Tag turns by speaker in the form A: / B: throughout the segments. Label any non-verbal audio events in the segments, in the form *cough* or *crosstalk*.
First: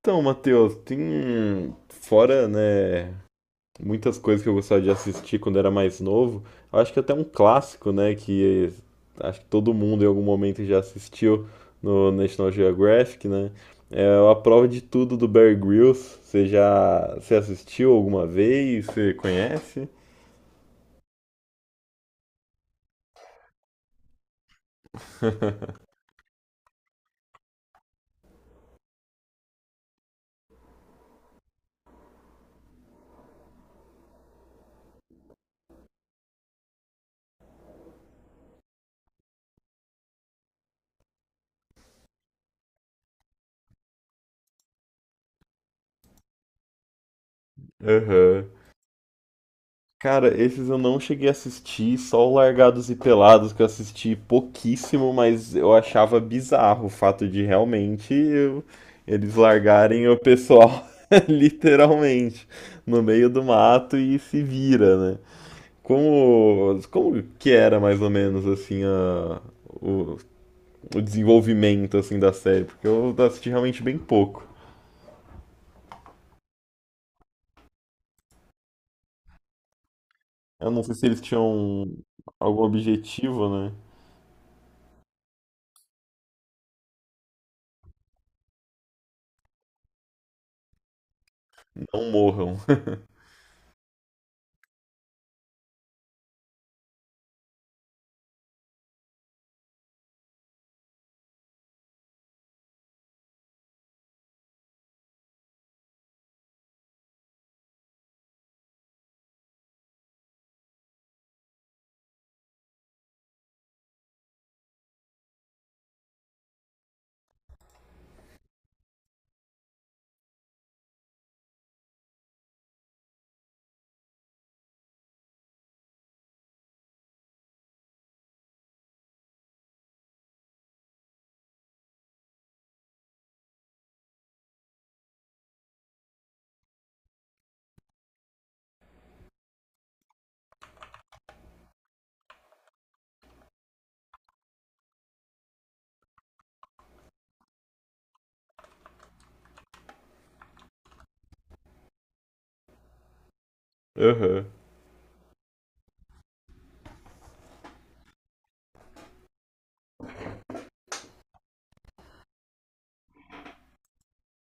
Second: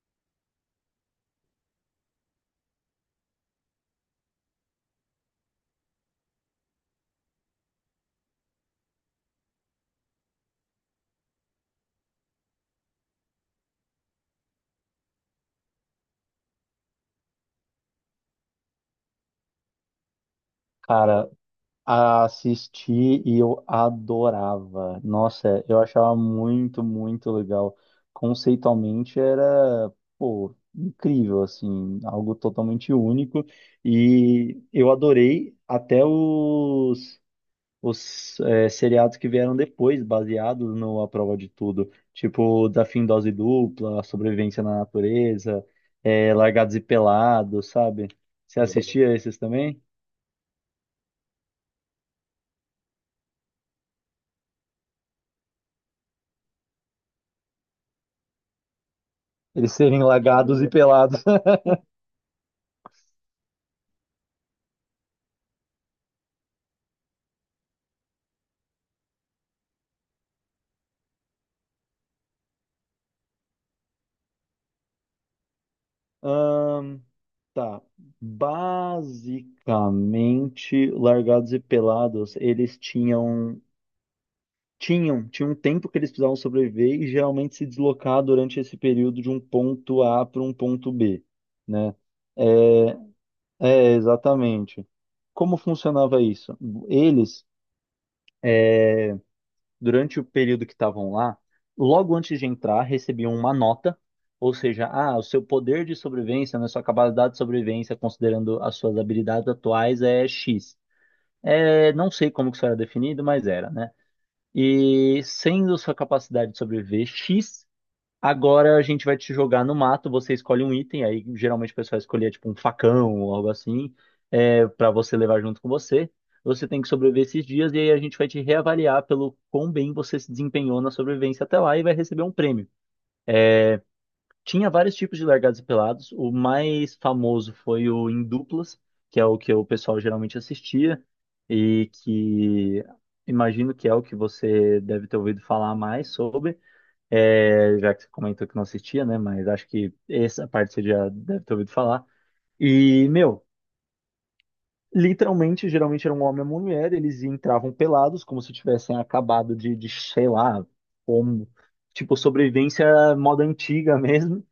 A: Então, Matheus, tem fora, né, muitas coisas que eu gostava de assistir quando era mais novo. Eu acho que até um clássico, né, que acho que todo mundo em algum momento já assistiu no National Geographic, né? É a prova de tudo do Bear Grylls. Você assistiu alguma vez? Você conhece?
B: Cara, assisti e eu adorava. Nossa, eu
A: *laughs*
B: achava muito, muito legal. Conceitualmente era, pô, incrível, assim, algo totalmente único. E eu adorei até os seriados que vieram depois, baseados no A Prova de Tudo. Tipo, Desafio em Dose Dupla, Sobrevivência na Natureza, Largados e Pelados, sabe?
A: Aham.
B: Você assistia esses também?
A: Cara, esses eu não cheguei a assistir, só o Largados e Pelados que eu assisti pouquíssimo, mas eu achava bizarro o fato de eles
B: Eles serem
A: largarem o
B: lagados e
A: pessoal
B: pelados.
A: *laughs*
B: *laughs*
A: literalmente no meio do mato e se vira, né? Como que era mais ou menos assim o, o desenvolvimento assim da série? Porque eu assisti realmente bem pouco.
B: Ahn, tá.
A: Eu não
B: Basicamente,
A: sei se eles
B: largados e
A: tinham
B: pelados,
A: algum
B: eles
A: objetivo,
B: tinham.
A: né?
B: Tinha um tempo que eles precisavam sobreviver e geralmente se deslocar durante esse período de um ponto A para um ponto B, né?
A: Não morram.
B: É, É, exatamente. Como funcionava isso? Eles durante o período que estavam lá, logo antes de entrar, recebiam uma nota, ou seja, ah, o seu poder de sobrevivência, né, sua capacidade de sobrevivência, considerando as suas habilidades atuais, é X. É, não sei como que isso era definido, mas era, né? E sendo sua capacidade de sobreviver X, agora a gente vai te jogar no mato, você escolhe um item, aí geralmente o pessoal escolhia tipo um facão ou algo assim, para você levar junto com você. Você tem que sobreviver esses dias e aí a gente vai te reavaliar pelo quão bem você se desempenhou na sobrevivência até lá e vai receber um prêmio. Tinha vários tipos de largados e pelados, o mais famoso foi o em duplas, que é o que o pessoal geralmente assistia e que imagino que é o que você deve ter ouvido falar mais sobre. É, já que você comentou que não assistia, né? Mas acho que essa parte você já deve ter ouvido falar. E, meu,
A: *laughs* Aham.
B: literalmente, geralmente era um homem e uma mulher, eles entravam pelados, como se tivessem acabado de sei lá, como, tipo, sobrevivência moda antiga mesmo.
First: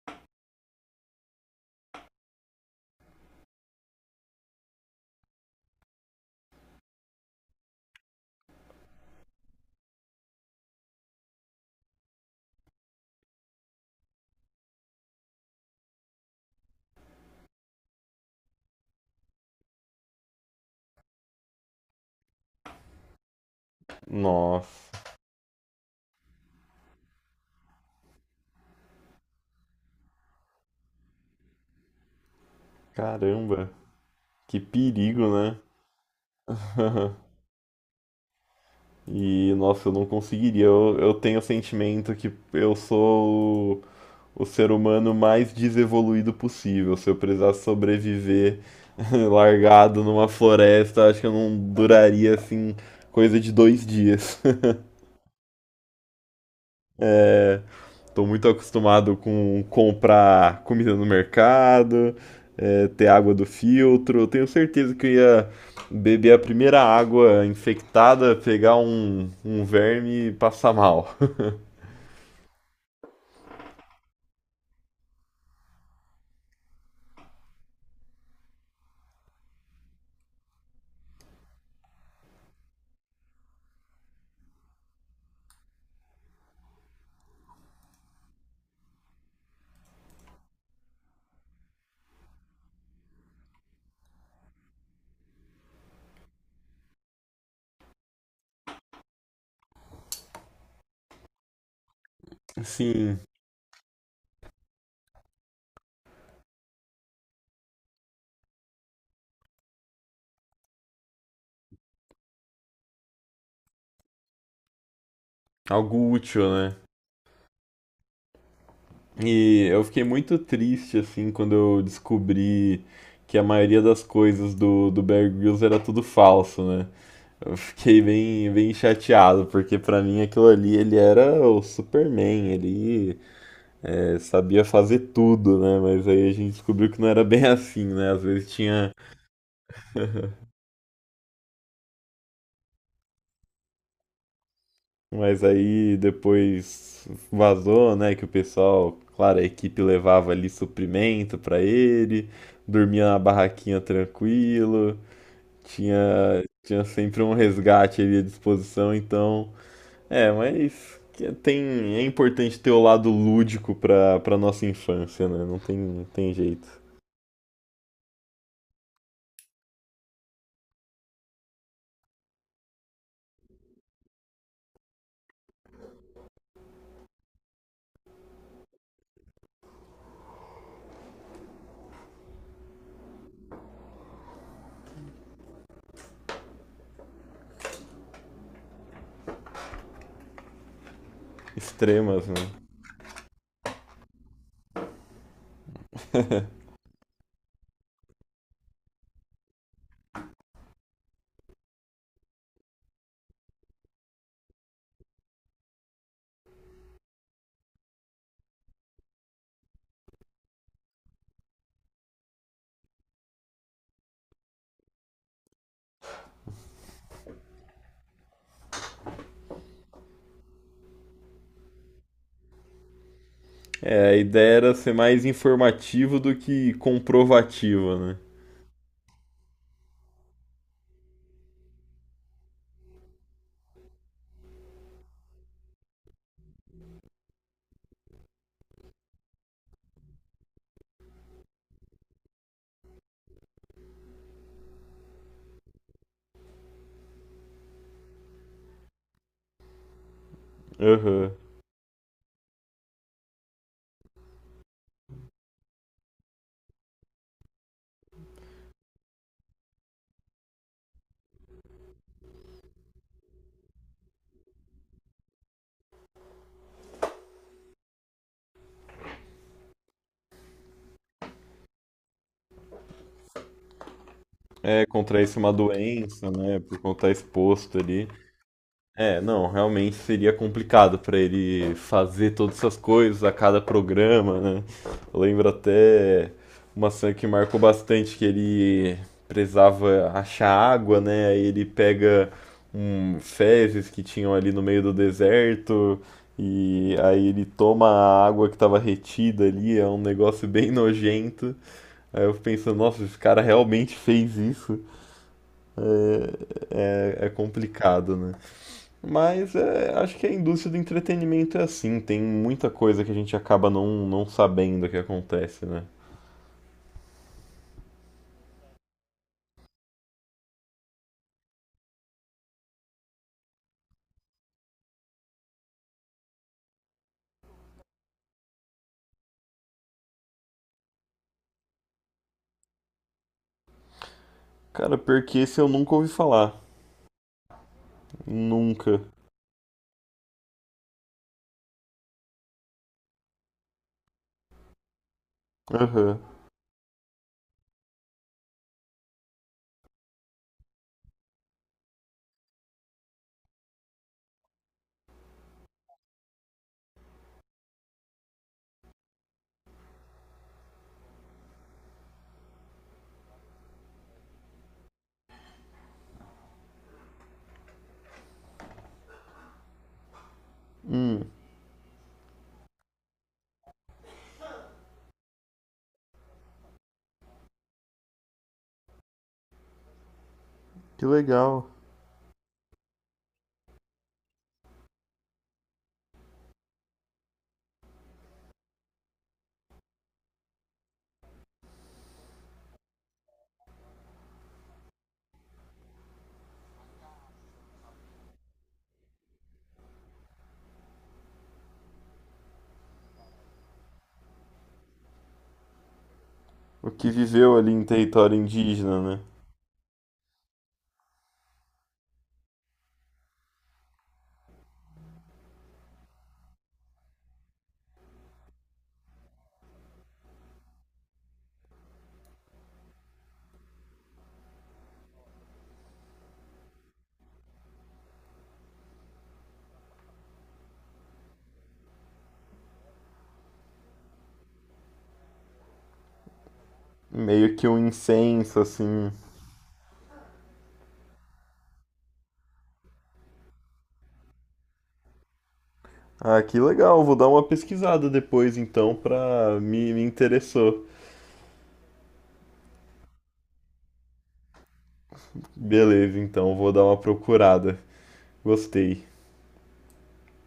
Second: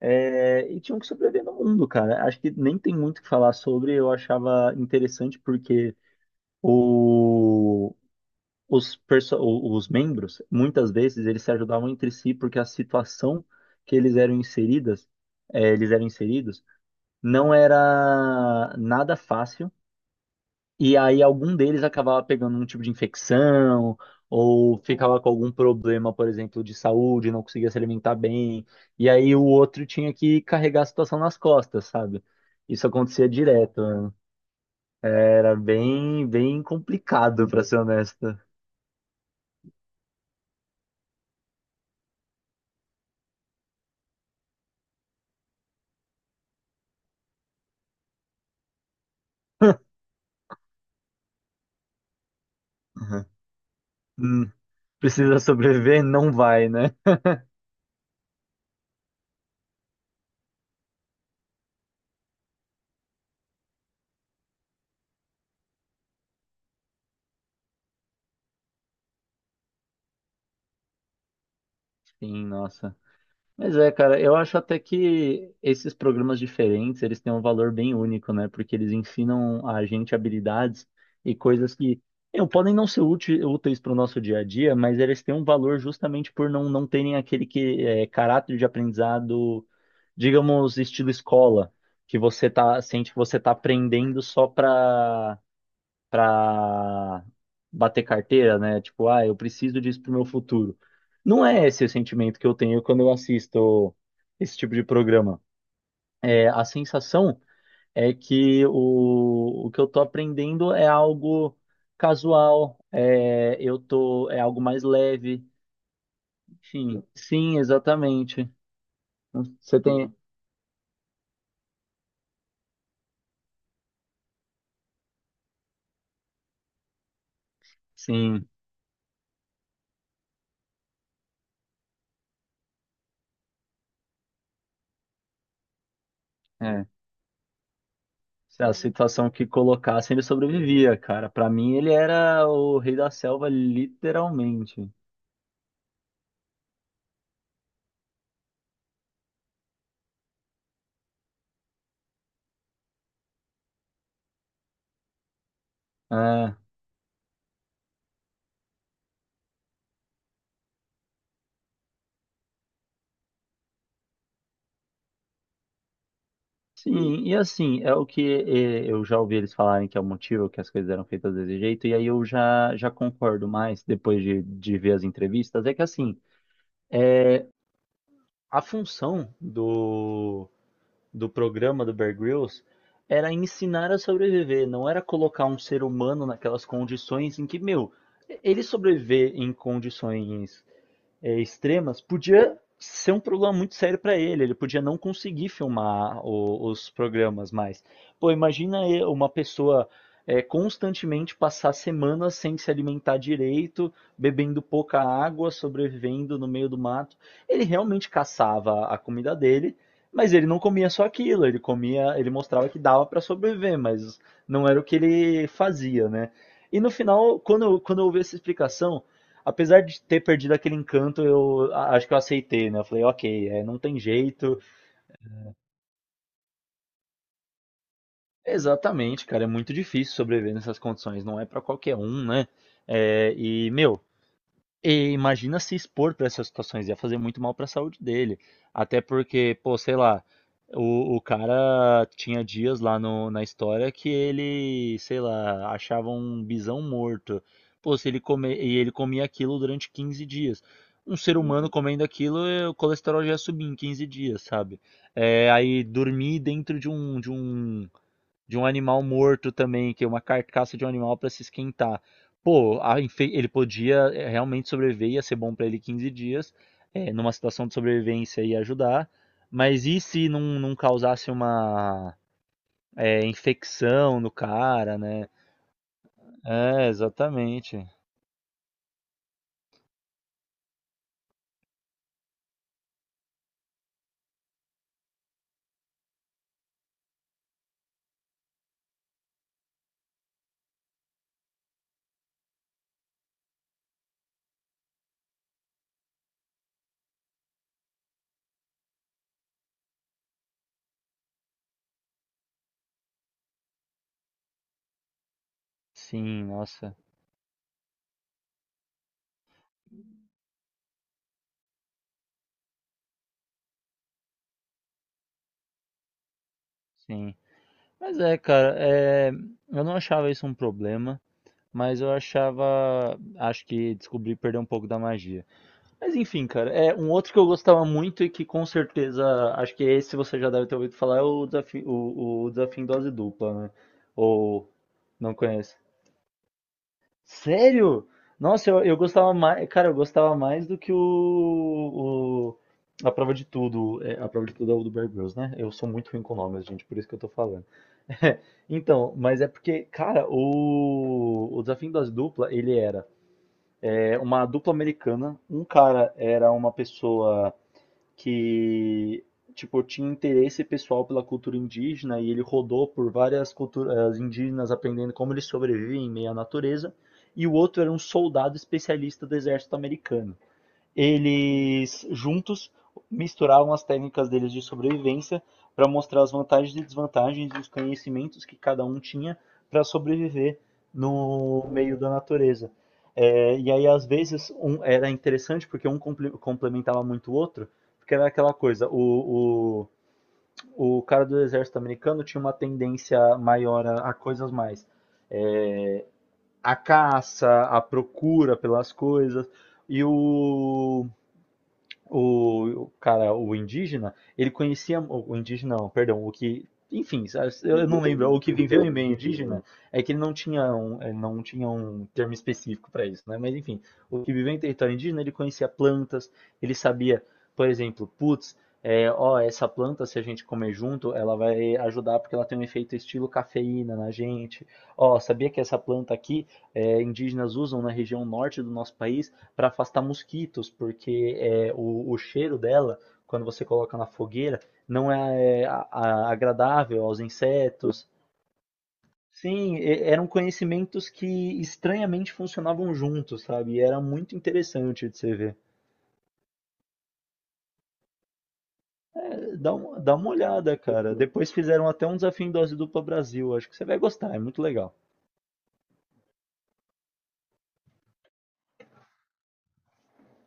B: É, e tinham que sobreviver no mundo, cara. Acho que nem tem muito o que falar sobre, eu achava interessante porque o os membros, muitas vezes, eles se ajudavam entre si porque a situação que eles eram inseridas, eles eram inseridos, não era nada fácil. E aí algum deles acabava pegando um tipo de infecção ou
A: Nossa.
B: ficava com algum problema, por exemplo, de saúde, não conseguia se alimentar bem. E aí o outro tinha que carregar a situação nas costas, sabe? Isso acontecia
A: Caramba,
B: direto, né?
A: que perigo,
B: Era
A: né?
B: bem, bem
A: *laughs*
B: complicado, pra ser honesto.
A: E, nossa, eu não conseguiria. Eu tenho o sentimento que eu sou o ser humano mais desevoluído possível. Se eu precisasse sobreviver *laughs* largado numa floresta, acho que eu não duraria assim coisa de dois dias.
B: Uhum.
A: *laughs*
B: Precisa sobreviver, não vai, né?
A: É, tô muito acostumado com comprar comida no mercado, ter água do filtro. Eu tenho certeza que eu ia beber a primeira água infectada, pegar um verme e passar mal.
B: Sim, nossa. Mas é, cara, eu acho até que esses programas diferentes, eles têm um valor bem único, né? Porque eles ensinam a gente habilidades e coisas que eu, podem não ser úteis para o nosso dia a dia, mas eles têm um valor justamente por não terem aquele que, é, caráter de aprendizado, digamos, estilo escola, que você tá, sente que você tá aprendendo só para bater carteira, né? Tipo, ah, eu preciso disso pro meu futuro. Não é esse o sentimento que eu
A: *laughs*
B: tenho quando eu
A: Assim,
B: assisto esse tipo de programa. É, a sensação é que o que eu tô aprendendo é algo casual, é, eu tô, é algo mais leve.
A: algo útil, né?
B: Enfim, sim, exatamente.
A: E
B: Você
A: eu fiquei
B: tem,
A: muito triste, assim, quando eu descobri que a maioria das coisas do Bear Grylls era tudo falso, né? Eu fiquei
B: sim,
A: bem chateado, porque pra mim aquilo ali, ele era o Superman, ele sabia fazer tudo, né? Mas aí a gente
B: é.
A: descobriu que não era bem *laughs* assim, né? Às vezes
B: A
A: tinha.
B: situação que colocasse, ele
A: *laughs*
B: sobrevivia, cara. Pra mim, ele era o rei da selva, literalmente.
A: Mas aí depois vazou, né? Que o pessoal, claro, a equipe levava ali suprimento pra ele, dormia na barraquinha tranquilo, tinha,
B: É,
A: tinha sempre um resgate ali à disposição, então. É, mas tem, é importante ter o lado lúdico pra nossa infância, né? Não tem jeito.
B: sim, e assim, é o que eu já ouvi eles falarem que é o motivo que as coisas eram feitas desse jeito, e aí eu já concordo mais depois de ver as entrevistas. É que assim, é, a função do programa do Bear Grylls era ensinar a sobreviver, não era colocar um ser humano naquelas condições em que, meu, ele sobreviver em condições extremas,
A: Extremas, né?
B: podia ser um problema muito sério para ele. Ele podia não conseguir filmar os programas mais. Pô, imagina uma pessoa constantemente passar semanas sem se alimentar direito, bebendo pouca água, sobrevivendo no meio do mato. Ele realmente caçava a comida dele, mas ele não comia só aquilo. Ele comia, ele mostrava que dava para sobreviver, mas não era o que ele fazia, né? E no final, quando eu ouvi essa explicação, apesar de ter perdido aquele encanto, acho que eu aceitei, né? Eu falei, ok, é, não tem
A: É, a ideia
B: jeito.
A: era ser mais informativo do que comprovativa, né?
B: Exatamente, cara, é muito difícil sobreviver nessas condições, não é pra qualquer um, né? É, e, meu, e imagina se expor para essas situações, ia fazer muito mal para a saúde dele. Até porque, pô, sei lá, o cara tinha dias lá na história que ele, sei lá, achava um bisão morto. Pô, se ele comer, e ele comia aquilo durante 15 dias. Um
A: Aham.
B: ser humano comendo aquilo, o colesterol já ia subir em 15 dias, sabe? É, aí dormir dentro de um de um animal morto também, que é uma carcaça de um animal para se esquentar. Pô, ele podia realmente sobreviver, ia ser bom para ele 15 dias, numa situação de sobrevivência ia ajudar, mas e se não causasse uma infecção no
A: É,
B: cara, né?
A: contrair-se uma doença, né? Por
B: É,
A: conta exposto
B: exatamente.
A: ali. É, não, realmente seria complicado para ele fazer todas essas coisas a cada programa, né? Eu lembro até uma cena que marcou bastante que ele precisava achar água, né? Aí ele pega um fezes que tinham ali no meio do deserto e aí ele toma a água que estava retida ali, é um negócio bem nojento. Aí eu fico pensando, nossa, esse cara realmente fez isso.
B: Sim, nossa,
A: É, complicado, né? Mas é, acho que a indústria do entretenimento é assim, tem muita coisa que a gente acaba não sabendo o que acontece, né?
B: sim. Mas é, cara, é, eu não achava isso um problema, mas eu achava, acho que descobri perder um pouco da magia. Mas enfim, cara, é um outro que eu gostava muito e que com certeza, acho que esse você já deve ter ouvido falar, é o desafio, o desafio em dose dupla, né? Ou
A: Cara,
B: não
A: porque esse eu
B: conhece?
A: nunca ouvi falar.
B: Sério? Nossa, eu
A: Nunca.
B: gostava mais, cara, eu gostava mais do que a prova de tudo, é, a prova de tudo é o do Bear Grylls, né? Eu sou muito
A: Aham.
B: ruim com nomes, gente, por isso que eu tô falando. *laughs* Então, mas é porque, cara, o desafio em dose dupla, ele era uma dupla americana, um cara era uma pessoa que tipo tinha interesse pessoal pela cultura indígena e ele rodou por várias culturas indígenas aprendendo como eles sobrevivem em meio à natureza. E o outro era um soldado especialista do exército americano.
A: Hum,
B: Eles juntos misturavam as técnicas deles de sobrevivência para mostrar as vantagens e desvantagens e os conhecimentos que cada um tinha para sobreviver
A: que legal.
B: no meio da natureza. É, e aí, às vezes, um, era interessante porque um complementava muito o outro, porque era aquela coisa, o cara do exército americano tinha uma tendência maior a coisas mais. é, a caça, a procura pelas coisas, e o cara, o indígena, ele conhecia. O indígena, não, perdão, o que.
A: O que
B: Enfim,
A: viveu ali em
B: eu não lembro.
A: território
B: O que viveu em
A: indígena,
B: meio
A: né?
B: indígena é que ele não tinha não tinha um termo específico para isso, né? Mas enfim, o que viveu em território indígena, ele conhecia plantas, ele sabia, por exemplo, putz, é, ó, essa planta, se a gente comer junto, ela vai ajudar porque ela tem um efeito estilo cafeína na gente. Ó, sabia que essa planta aqui, é, indígenas usam na região norte do nosso país para afastar mosquitos, porque é, o cheiro dela, quando você coloca na fogueira, não é agradável aos
A: Meio que um
B: insetos.
A: incenso, assim.
B: Sim, e- eram conhecimentos que estranhamente funcionavam juntos, sabe? E era muito interessante de você ver.
A: Ah, que legal, vou dar uma pesquisada depois então pra. Me, me
B: Dá uma olhada,
A: interessou.
B: cara. Depois fizeram até um desafio em dose dupla Brasil. Acho que você vai gostar, é muito legal.
A: Beleza, então vou dar uma procurada. Gostei.